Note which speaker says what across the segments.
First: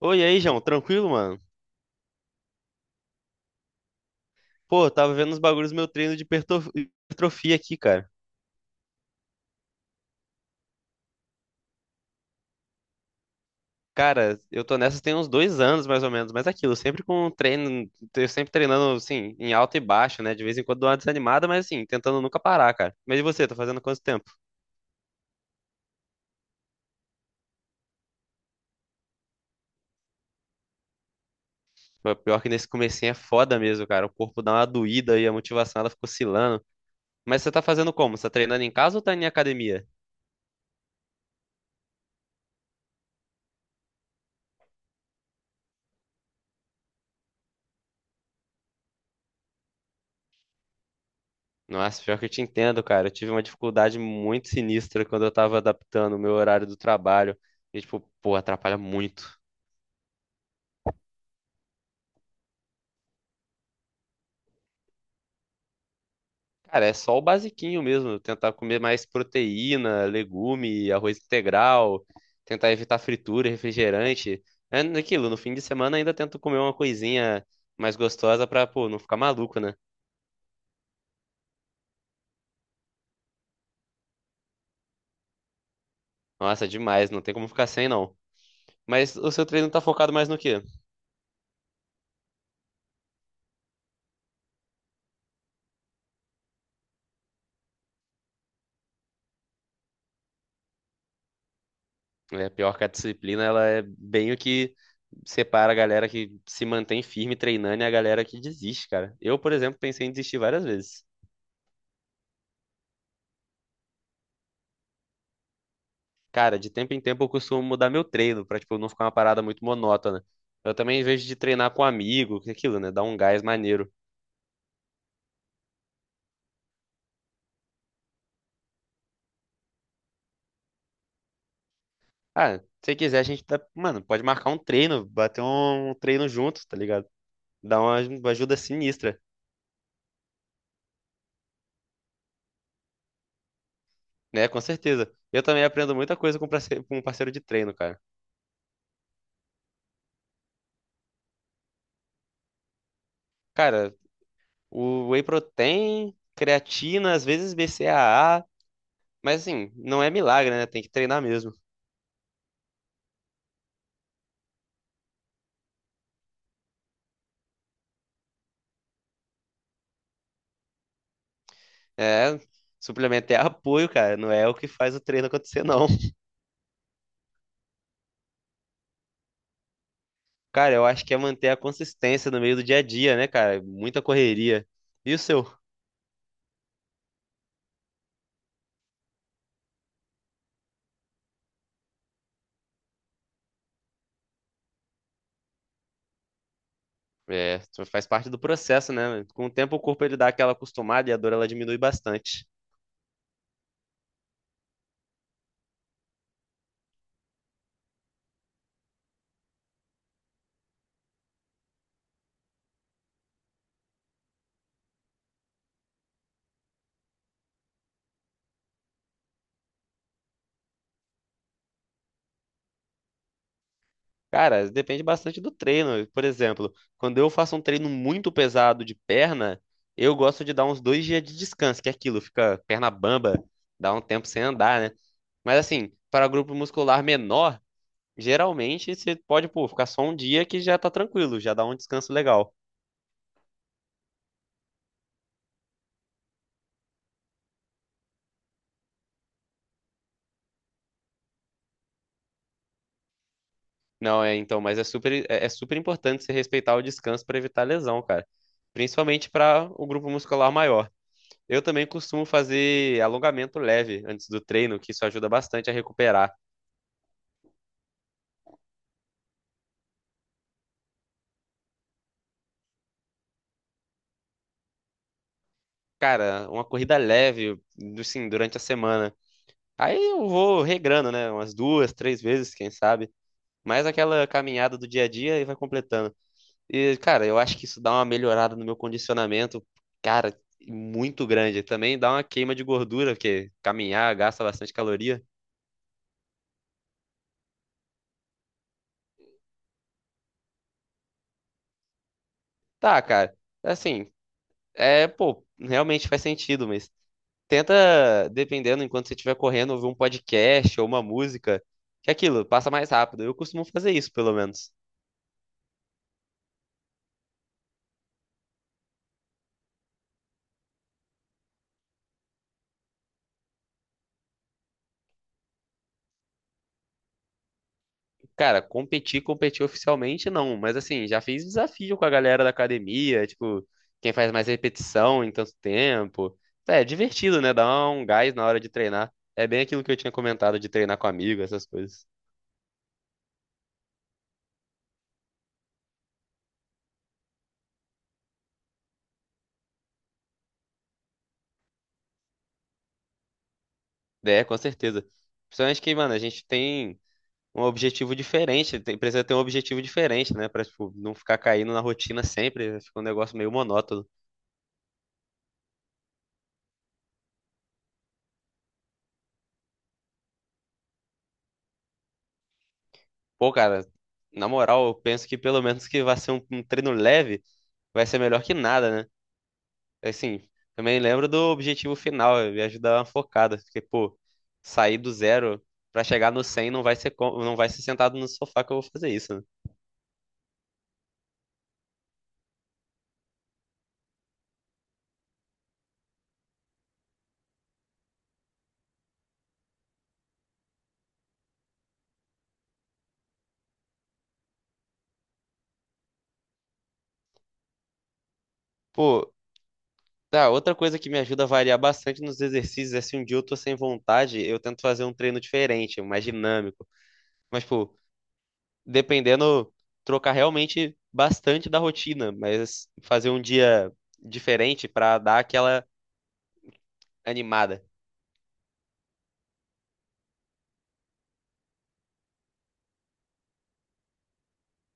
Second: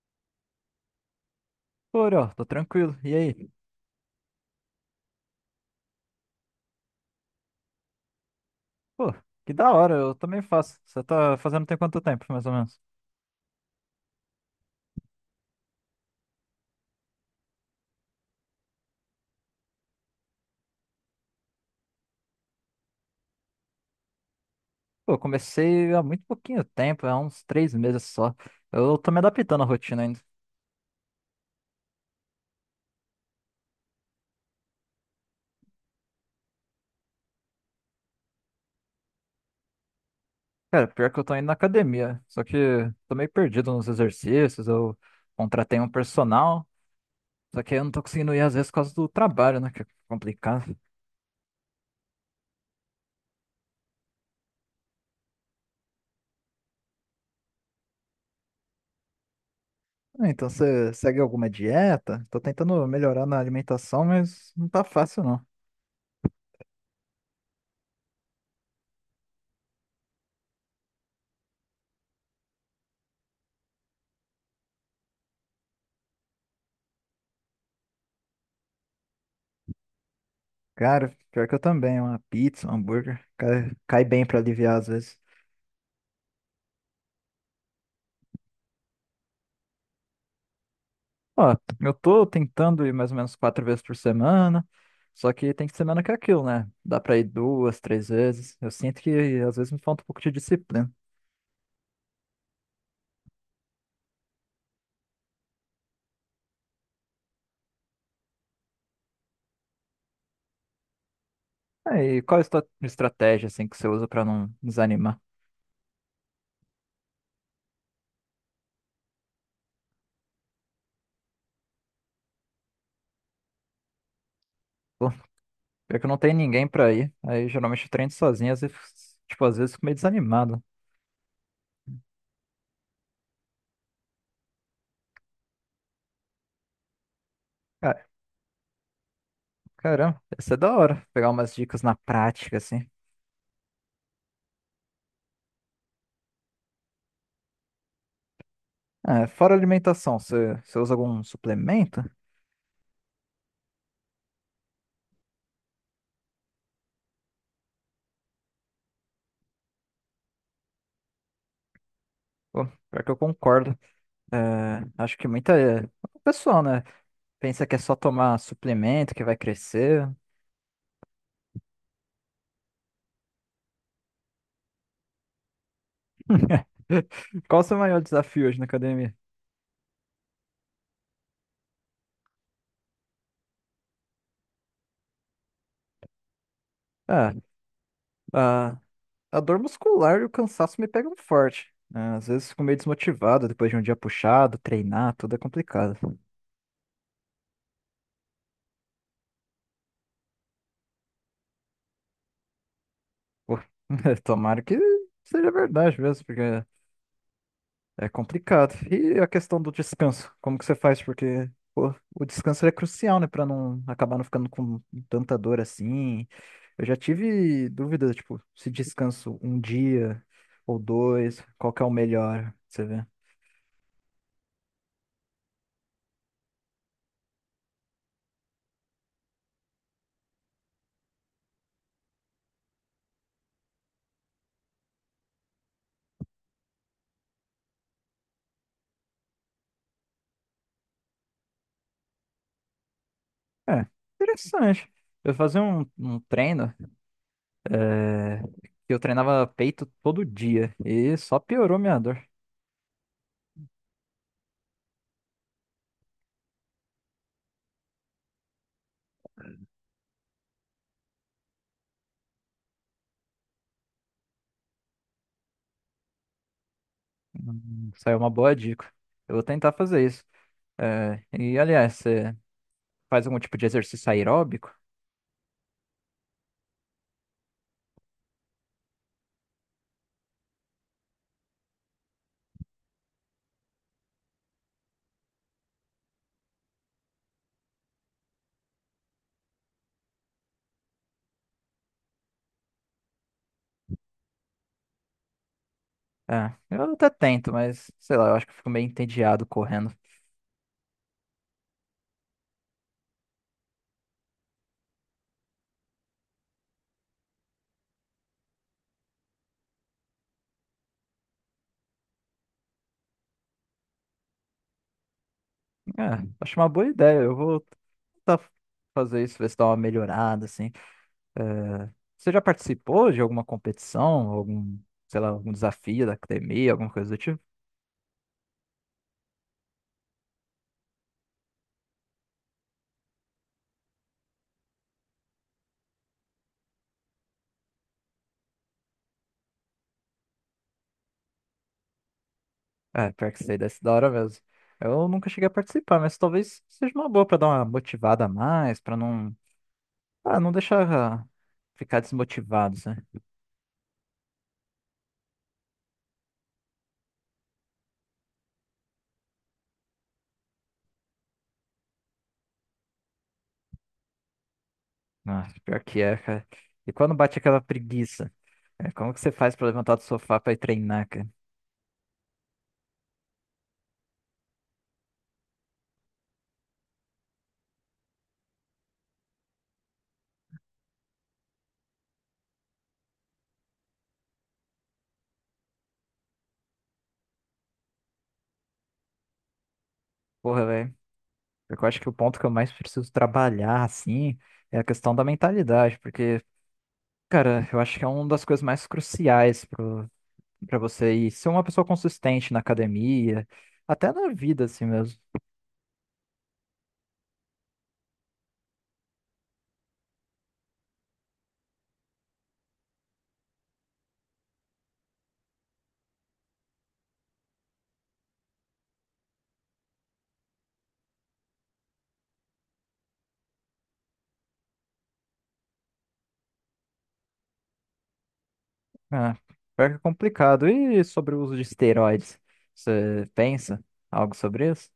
Speaker 1: Oi, e aí, João, tranquilo, mano?
Speaker 2: Pô, Uriel, tô tranquilo. E aí?
Speaker 1: Pô, eu tava vendo os bagulhos do meu treino de hipertrofia aqui, cara.
Speaker 2: Pô, que da hora, eu também faço. Você tá fazendo tem quanto tempo, mais ou menos?
Speaker 1: Cara, eu tô nessa tem uns dois anos, mais ou menos, mas é aquilo, sempre com treino, eu sempre treinando, assim, em alta e baixa, né? De vez em quando dou uma desanimada, mas assim, tentando nunca parar, cara. Mas e você, tá fazendo quanto tempo?
Speaker 2: Pô, comecei há muito pouquinho tempo, há uns 3 meses só. Eu tô me adaptando à rotina ainda.
Speaker 1: Pô, pior que nesse comecinho é foda mesmo, cara. O corpo dá uma doída e a motivação ela fica oscilando. Mas você tá fazendo como? Você tá treinando em casa ou tá em academia?
Speaker 2: Cara, pior que eu tô indo na academia, só que tô meio perdido nos exercícios, eu contratei um personal, só que eu não tô conseguindo ir às vezes por causa do trabalho, né, que é complicado.
Speaker 1: Nossa, pior que eu te entendo, cara. Eu tive uma dificuldade muito sinistra quando eu tava adaptando o meu horário do trabalho. E, tipo, pô, atrapalha muito.
Speaker 2: Ah, então você segue alguma dieta? Tô tentando melhorar na alimentação, mas não tá fácil.
Speaker 1: Cara, é só o basiquinho mesmo. Tentar comer mais proteína, legume, arroz integral. Tentar evitar fritura, refrigerante. É naquilo, no fim de semana ainda tento comer uma coisinha mais gostosa pra, pô, não ficar maluco, né?
Speaker 2: Cara, pior que eu também, uma pizza, um hambúrguer, cai bem pra aliviar às vezes.
Speaker 1: Nossa, demais. Não tem como ficar sem, não. Mas o seu treino tá focado mais no quê?
Speaker 2: Ó, eu tô tentando ir mais ou menos 4 vezes por semana, só que tem semana que é aquilo, né? Dá pra ir duas, três vezes. Eu sinto que às vezes me falta um pouco de disciplina.
Speaker 1: É pior que a disciplina, ela é bem o que separa a galera que se mantém firme treinando e a galera que desiste, cara. Eu, por exemplo, pensei em desistir várias vezes.
Speaker 2: Aí, qual é a estratégia, assim, que você usa pra não desanimar?
Speaker 1: Cara, de tempo em tempo eu costumo mudar meu treino pra, tipo, não ficar uma parada muito monótona. Eu também vejo de treinar com um amigo, que é aquilo, né? Dar um gás maneiro.
Speaker 2: Pô, pior que eu não tenho ninguém pra ir, aí geralmente eu treino sozinho, às vezes, tipo, às vezes eu fico meio desanimado.
Speaker 1: Ah, se quiser, a gente tá, mano, pode marcar um treino, bater um treino junto, tá ligado? Dá uma
Speaker 2: Cara,
Speaker 1: uma ajuda sinistra,
Speaker 2: caramba, ia ser da hora pegar umas dicas na prática, assim.
Speaker 1: né? Com certeza. Eu também aprendo muita coisa com com um parceiro de treino, cara.
Speaker 2: É, fora alimentação, você usa algum suplemento?
Speaker 1: Cara, o whey protein, creatina, às vezes BCAA, mas assim, não é milagre, né? Tem que treinar mesmo.
Speaker 2: Pô, pior que eu concordo. É, acho que muita pessoa, né, pensa que é só tomar suplemento que vai crescer.
Speaker 1: É, suplemento é apoio, cara, não é o que faz o treino acontecer, não.
Speaker 2: Qual o seu maior desafio hoje na academia?
Speaker 1: Cara, eu acho que é manter a consistência no meio do dia a dia, né, cara? Muita correria. E o seu?
Speaker 2: Ah, a, a dor muscular e o cansaço me pegam forte, né? Às vezes fico meio desmotivado depois de um dia puxado, treinar, tudo é complicado.
Speaker 1: É, faz parte do processo, né? Com o tempo o corpo ele dá aquela acostumada e a dor ela diminui bastante.
Speaker 2: Pô, tomara que seja verdade mesmo, porque é complicado. E a questão do descanso? Como que você faz? Porque pô, o descanso é crucial, né? Pra não acabar não ficando com tanta dor assim. Eu já tive dúvida, tipo, se descanso um dia ou dois, qual que é o melhor, você vê?
Speaker 1: Cara, depende bastante do treino. Por exemplo, quando eu faço um treino muito pesado de perna, eu gosto de dar uns dois dias de descanso, que é aquilo, fica perna bamba, dá um tempo sem andar, né? Mas assim, para grupo muscular menor, geralmente você pode, pô, ficar só um dia que já tá tranquilo, já dá um descanso legal.
Speaker 2: É, interessante. Eu fazia um treino, é, que eu treinava peito todo dia e só piorou minha dor.
Speaker 1: Não, é então, mas é super, é super importante você respeitar o descanso para evitar lesão, cara. Principalmente para o grupo muscular maior. Eu também costumo fazer alongamento leve antes do treino, que isso ajuda bastante a recuperar.
Speaker 2: Saiu uma boa dica. Eu vou tentar fazer isso. É, e aliás, você faz algum tipo de exercício aeróbico?
Speaker 1: Cara, uma corrida leve, assim, durante a semana. Aí eu vou regrando, né? Umas duas, três vezes, quem sabe. Mais aquela caminhada do dia a dia e vai completando. E, cara, eu acho que isso dá uma melhorada no meu condicionamento, cara, muito grande. Também dá uma queima de gordura, porque caminhar gasta bastante caloria.
Speaker 2: Ah, eu até tento, mas sei lá, eu acho que eu fico meio entediado correndo.
Speaker 1: Tá, cara, assim, é, pô, realmente faz sentido, mas tenta, dependendo, enquanto você estiver correndo, ouvir um podcast ou uma música, que é aquilo passa mais rápido. Eu costumo fazer isso, pelo menos.
Speaker 2: É, acho uma boa ideia. Eu vou tentar fazer isso, ver se dá uma melhorada, assim. É, você já participou de alguma competição, algum, sei lá, algum desafio da academia, alguma coisa do tipo?
Speaker 1: Cara, competir, competir oficialmente não, mas assim, já fiz desafio com a galera da academia, tipo, quem faz mais repetição em tanto tempo. É divertido, né? Dá um gás na hora de treinar. É bem aquilo que eu tinha comentado de treinar com amigo, essas coisas.
Speaker 2: É, pior que sei, deve ser da hora mesmo. Eu nunca cheguei a participar, mas talvez seja uma boa pra dar uma motivada a mais, pra não, não deixar ficar desmotivados, né?
Speaker 1: É, com certeza. Principalmente que, mano, a gente tem um objetivo diferente, precisa ter um objetivo diferente, né? Pra, tipo, não ficar caindo na rotina sempre, né? Fica um negócio meio monótono.
Speaker 2: Nossa, pior que é, cara. E quando bate aquela preguiça, como que você faz pra levantar do sofá pra ir treinar, cara?
Speaker 1: Pô, cara, na moral, eu penso que pelo menos que vai ser um treino leve, vai ser melhor que nada, né? Assim, também lembro do objetivo final, me ajudar uma focada, porque, pô, sair do zero pra chegar no 100 não vai ser, não vai ser sentado no sofá que eu vou fazer isso, né?
Speaker 2: Porra, velho. Porque eu acho que o ponto que eu mais preciso trabalhar, assim, é a questão da mentalidade, porque, cara, eu acho que é uma das coisas mais cruciais pra você ir ser uma pessoa consistente na academia, até na vida, assim mesmo.
Speaker 1: Pô, tá, outra coisa que me ajuda a variar bastante nos exercícios é se um dia eu tô sem vontade, eu tento fazer um treino diferente, mais dinâmico. Mas, pô, dependendo, trocar realmente bastante da rotina, mas fazer um dia diferente pra dar aquela animada.
Speaker 2: Ah, pior que é complicado. E sobre o uso de esteroides? Você pensa algo sobre isso?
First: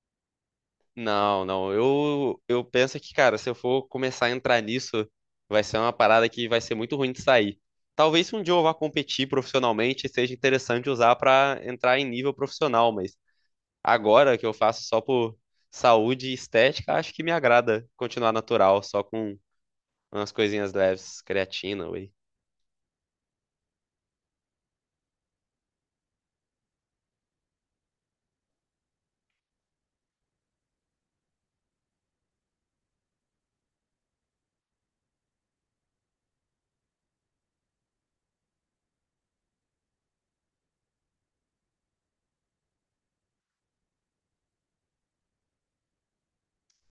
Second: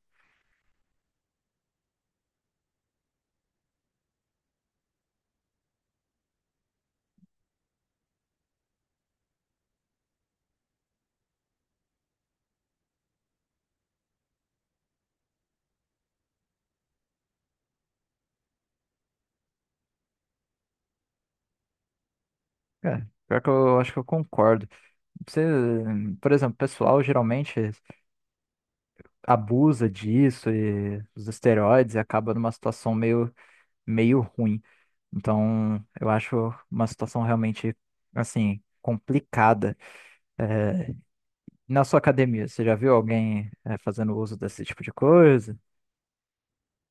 Speaker 1: Não, não. Eu penso que, cara, se eu for começar a entrar nisso, vai ser uma parada que vai ser muito ruim de sair. Talvez se um dia eu vá competir profissionalmente, seja interessante usar pra entrar em nível profissional, mas agora que eu faço só por saúde e estética, acho que me agrada continuar natural, só com umas coisinhas leves, creatina, whey.
Speaker 2: É, pior que eu acho que eu concordo. Você, por exemplo, o pessoal geralmente abusa disso e os esteroides e acaba numa situação meio, meio ruim. Então, eu acho uma situação realmente, assim, complicada. É, na sua academia, você já viu alguém, fazendo uso desse tipo de coisa?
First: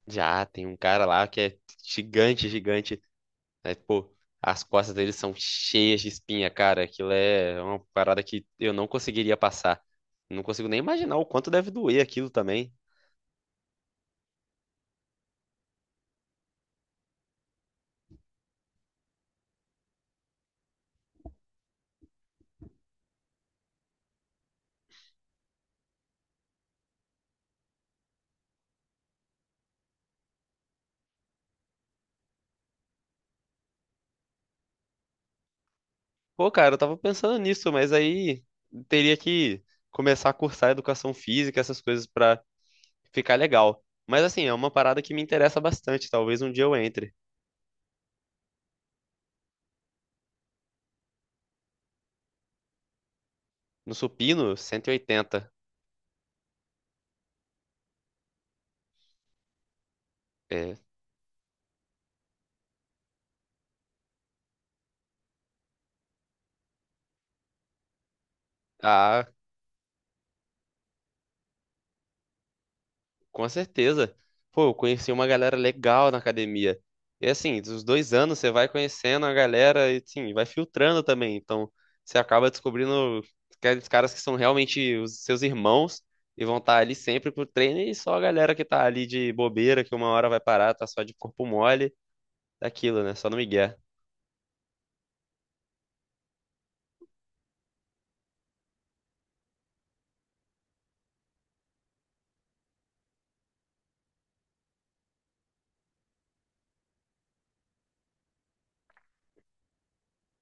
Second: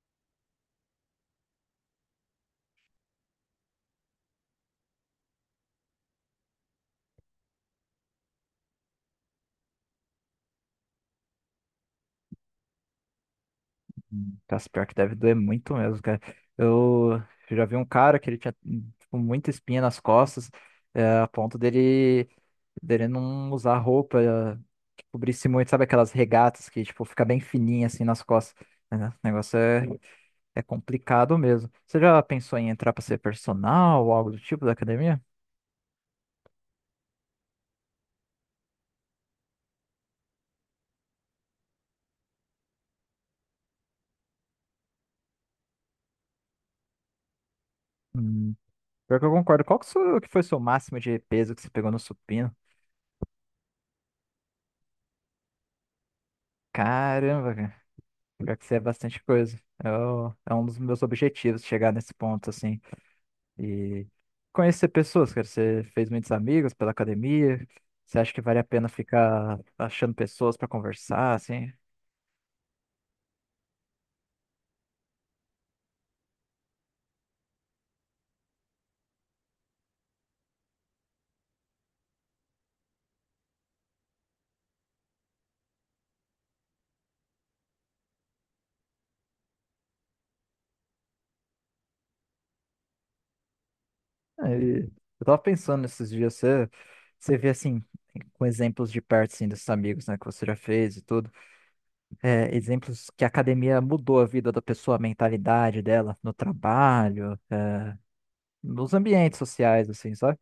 Speaker 1: Já tem um cara lá que é gigante, gigante. Né? Tipo, as costas dele são cheias de espinha, cara. Aquilo é uma parada que eu não conseguiria passar. Não consigo nem imaginar o quanto deve doer aquilo também.
Speaker 2: Nossa, pior que deve doer muito mesmo, cara. Eu já vi um cara que ele tinha, tipo, muita espinha nas costas, a ponto dele não usar roupa que cobrisse muito, sabe aquelas regatas que, tipo, fica bem fininha, assim, nas costas. É, né? O negócio é complicado mesmo. Você já pensou em entrar pra ser personal ou algo do tipo da academia?
Speaker 1: Pô, cara, eu tava pensando nisso, mas aí teria que começar a cursar educação física, essas coisas pra ficar legal. Mas assim, é uma parada que me interessa bastante. Talvez um dia eu entre.
Speaker 2: Hum, pior que eu concordo. Qual que, que foi o seu máximo de peso que você pegou no supino?
Speaker 1: No supino, 180.
Speaker 2: Caramba, pior que isso é bastante coisa. É, é um
Speaker 1: É.
Speaker 2: dos meus objetivos chegar nesse ponto, assim. E conhecer pessoas, cara. Você fez muitos amigos pela academia. Você acha que vale a pena
Speaker 1: Ah,
Speaker 2: ficar achando pessoas pra conversar, assim?
Speaker 1: com certeza. Pô, eu conheci uma galera legal na academia. E assim, dos dois anos você vai conhecendo a galera e sim, vai filtrando também. Então, você acaba descobrindo aqueles caras que são realmente os seus irmãos e vão estar ali sempre pro treino e só a galera que tá ali de bobeira, que uma hora vai parar, tá só de corpo mole, daquilo, né? Só no migué.
Speaker 2: Aí, eu tava pensando nesses dias, você vê, assim, com exemplos de perto, assim, desses amigos, né, que você já fez e tudo. É, exemplos que a academia mudou a vida da pessoa, a mentalidade dela no trabalho, nos ambientes sociais, assim, sabe?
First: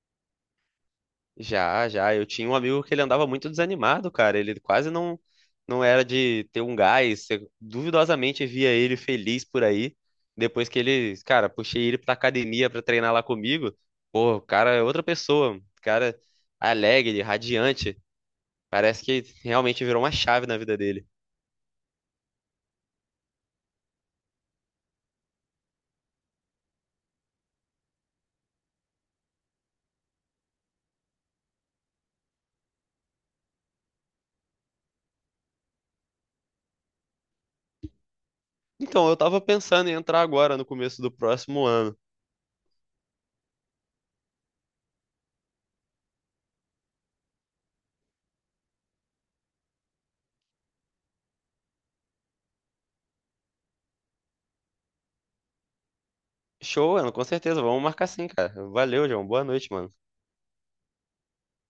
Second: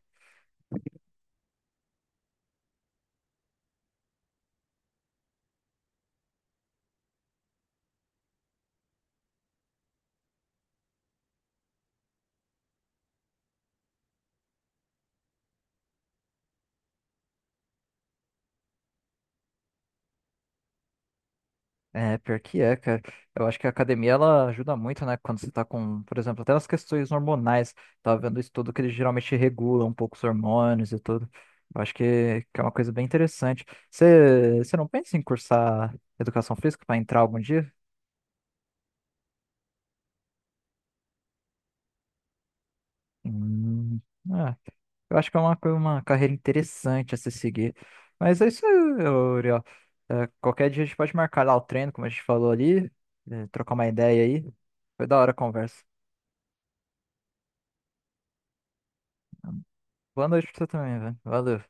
Speaker 1: Já, já. Eu tinha um amigo que ele andava muito desanimado, cara. Ele quase não era de ter um gás. Você duvidosamente via ele feliz por aí. Depois que ele, cara, puxei ele pra academia pra treinar lá comigo. Pô, o cara é outra pessoa. O cara alegre, radiante. Parece que realmente virou uma chave na vida dele.
Speaker 2: É, pior que é, cara. Eu acho que a academia ela ajuda muito, né? Quando você tá com, por exemplo, até nas questões hormonais. Tava vendo isso tudo que eles geralmente regulam um pouco os hormônios e tudo. Eu acho que é uma coisa bem interessante. Você não pensa em cursar educação física para entrar algum dia?
Speaker 1: Então, eu tava pensando em entrar agora no começo do próximo ano.
Speaker 2: Hum, ah, eu acho que é uma carreira interessante a se seguir. Mas é isso aí, ô, Uriel. É, qualquer dia a gente pode marcar lá o treino, como a gente falou ali, trocar uma ideia aí. Foi da hora a conversa.
Speaker 1: Show, Ana, com certeza. Vamos marcar sim, cara. Valeu, João. Boa noite, mano.
Speaker 2: Boa noite pra você também, velho. Valeu.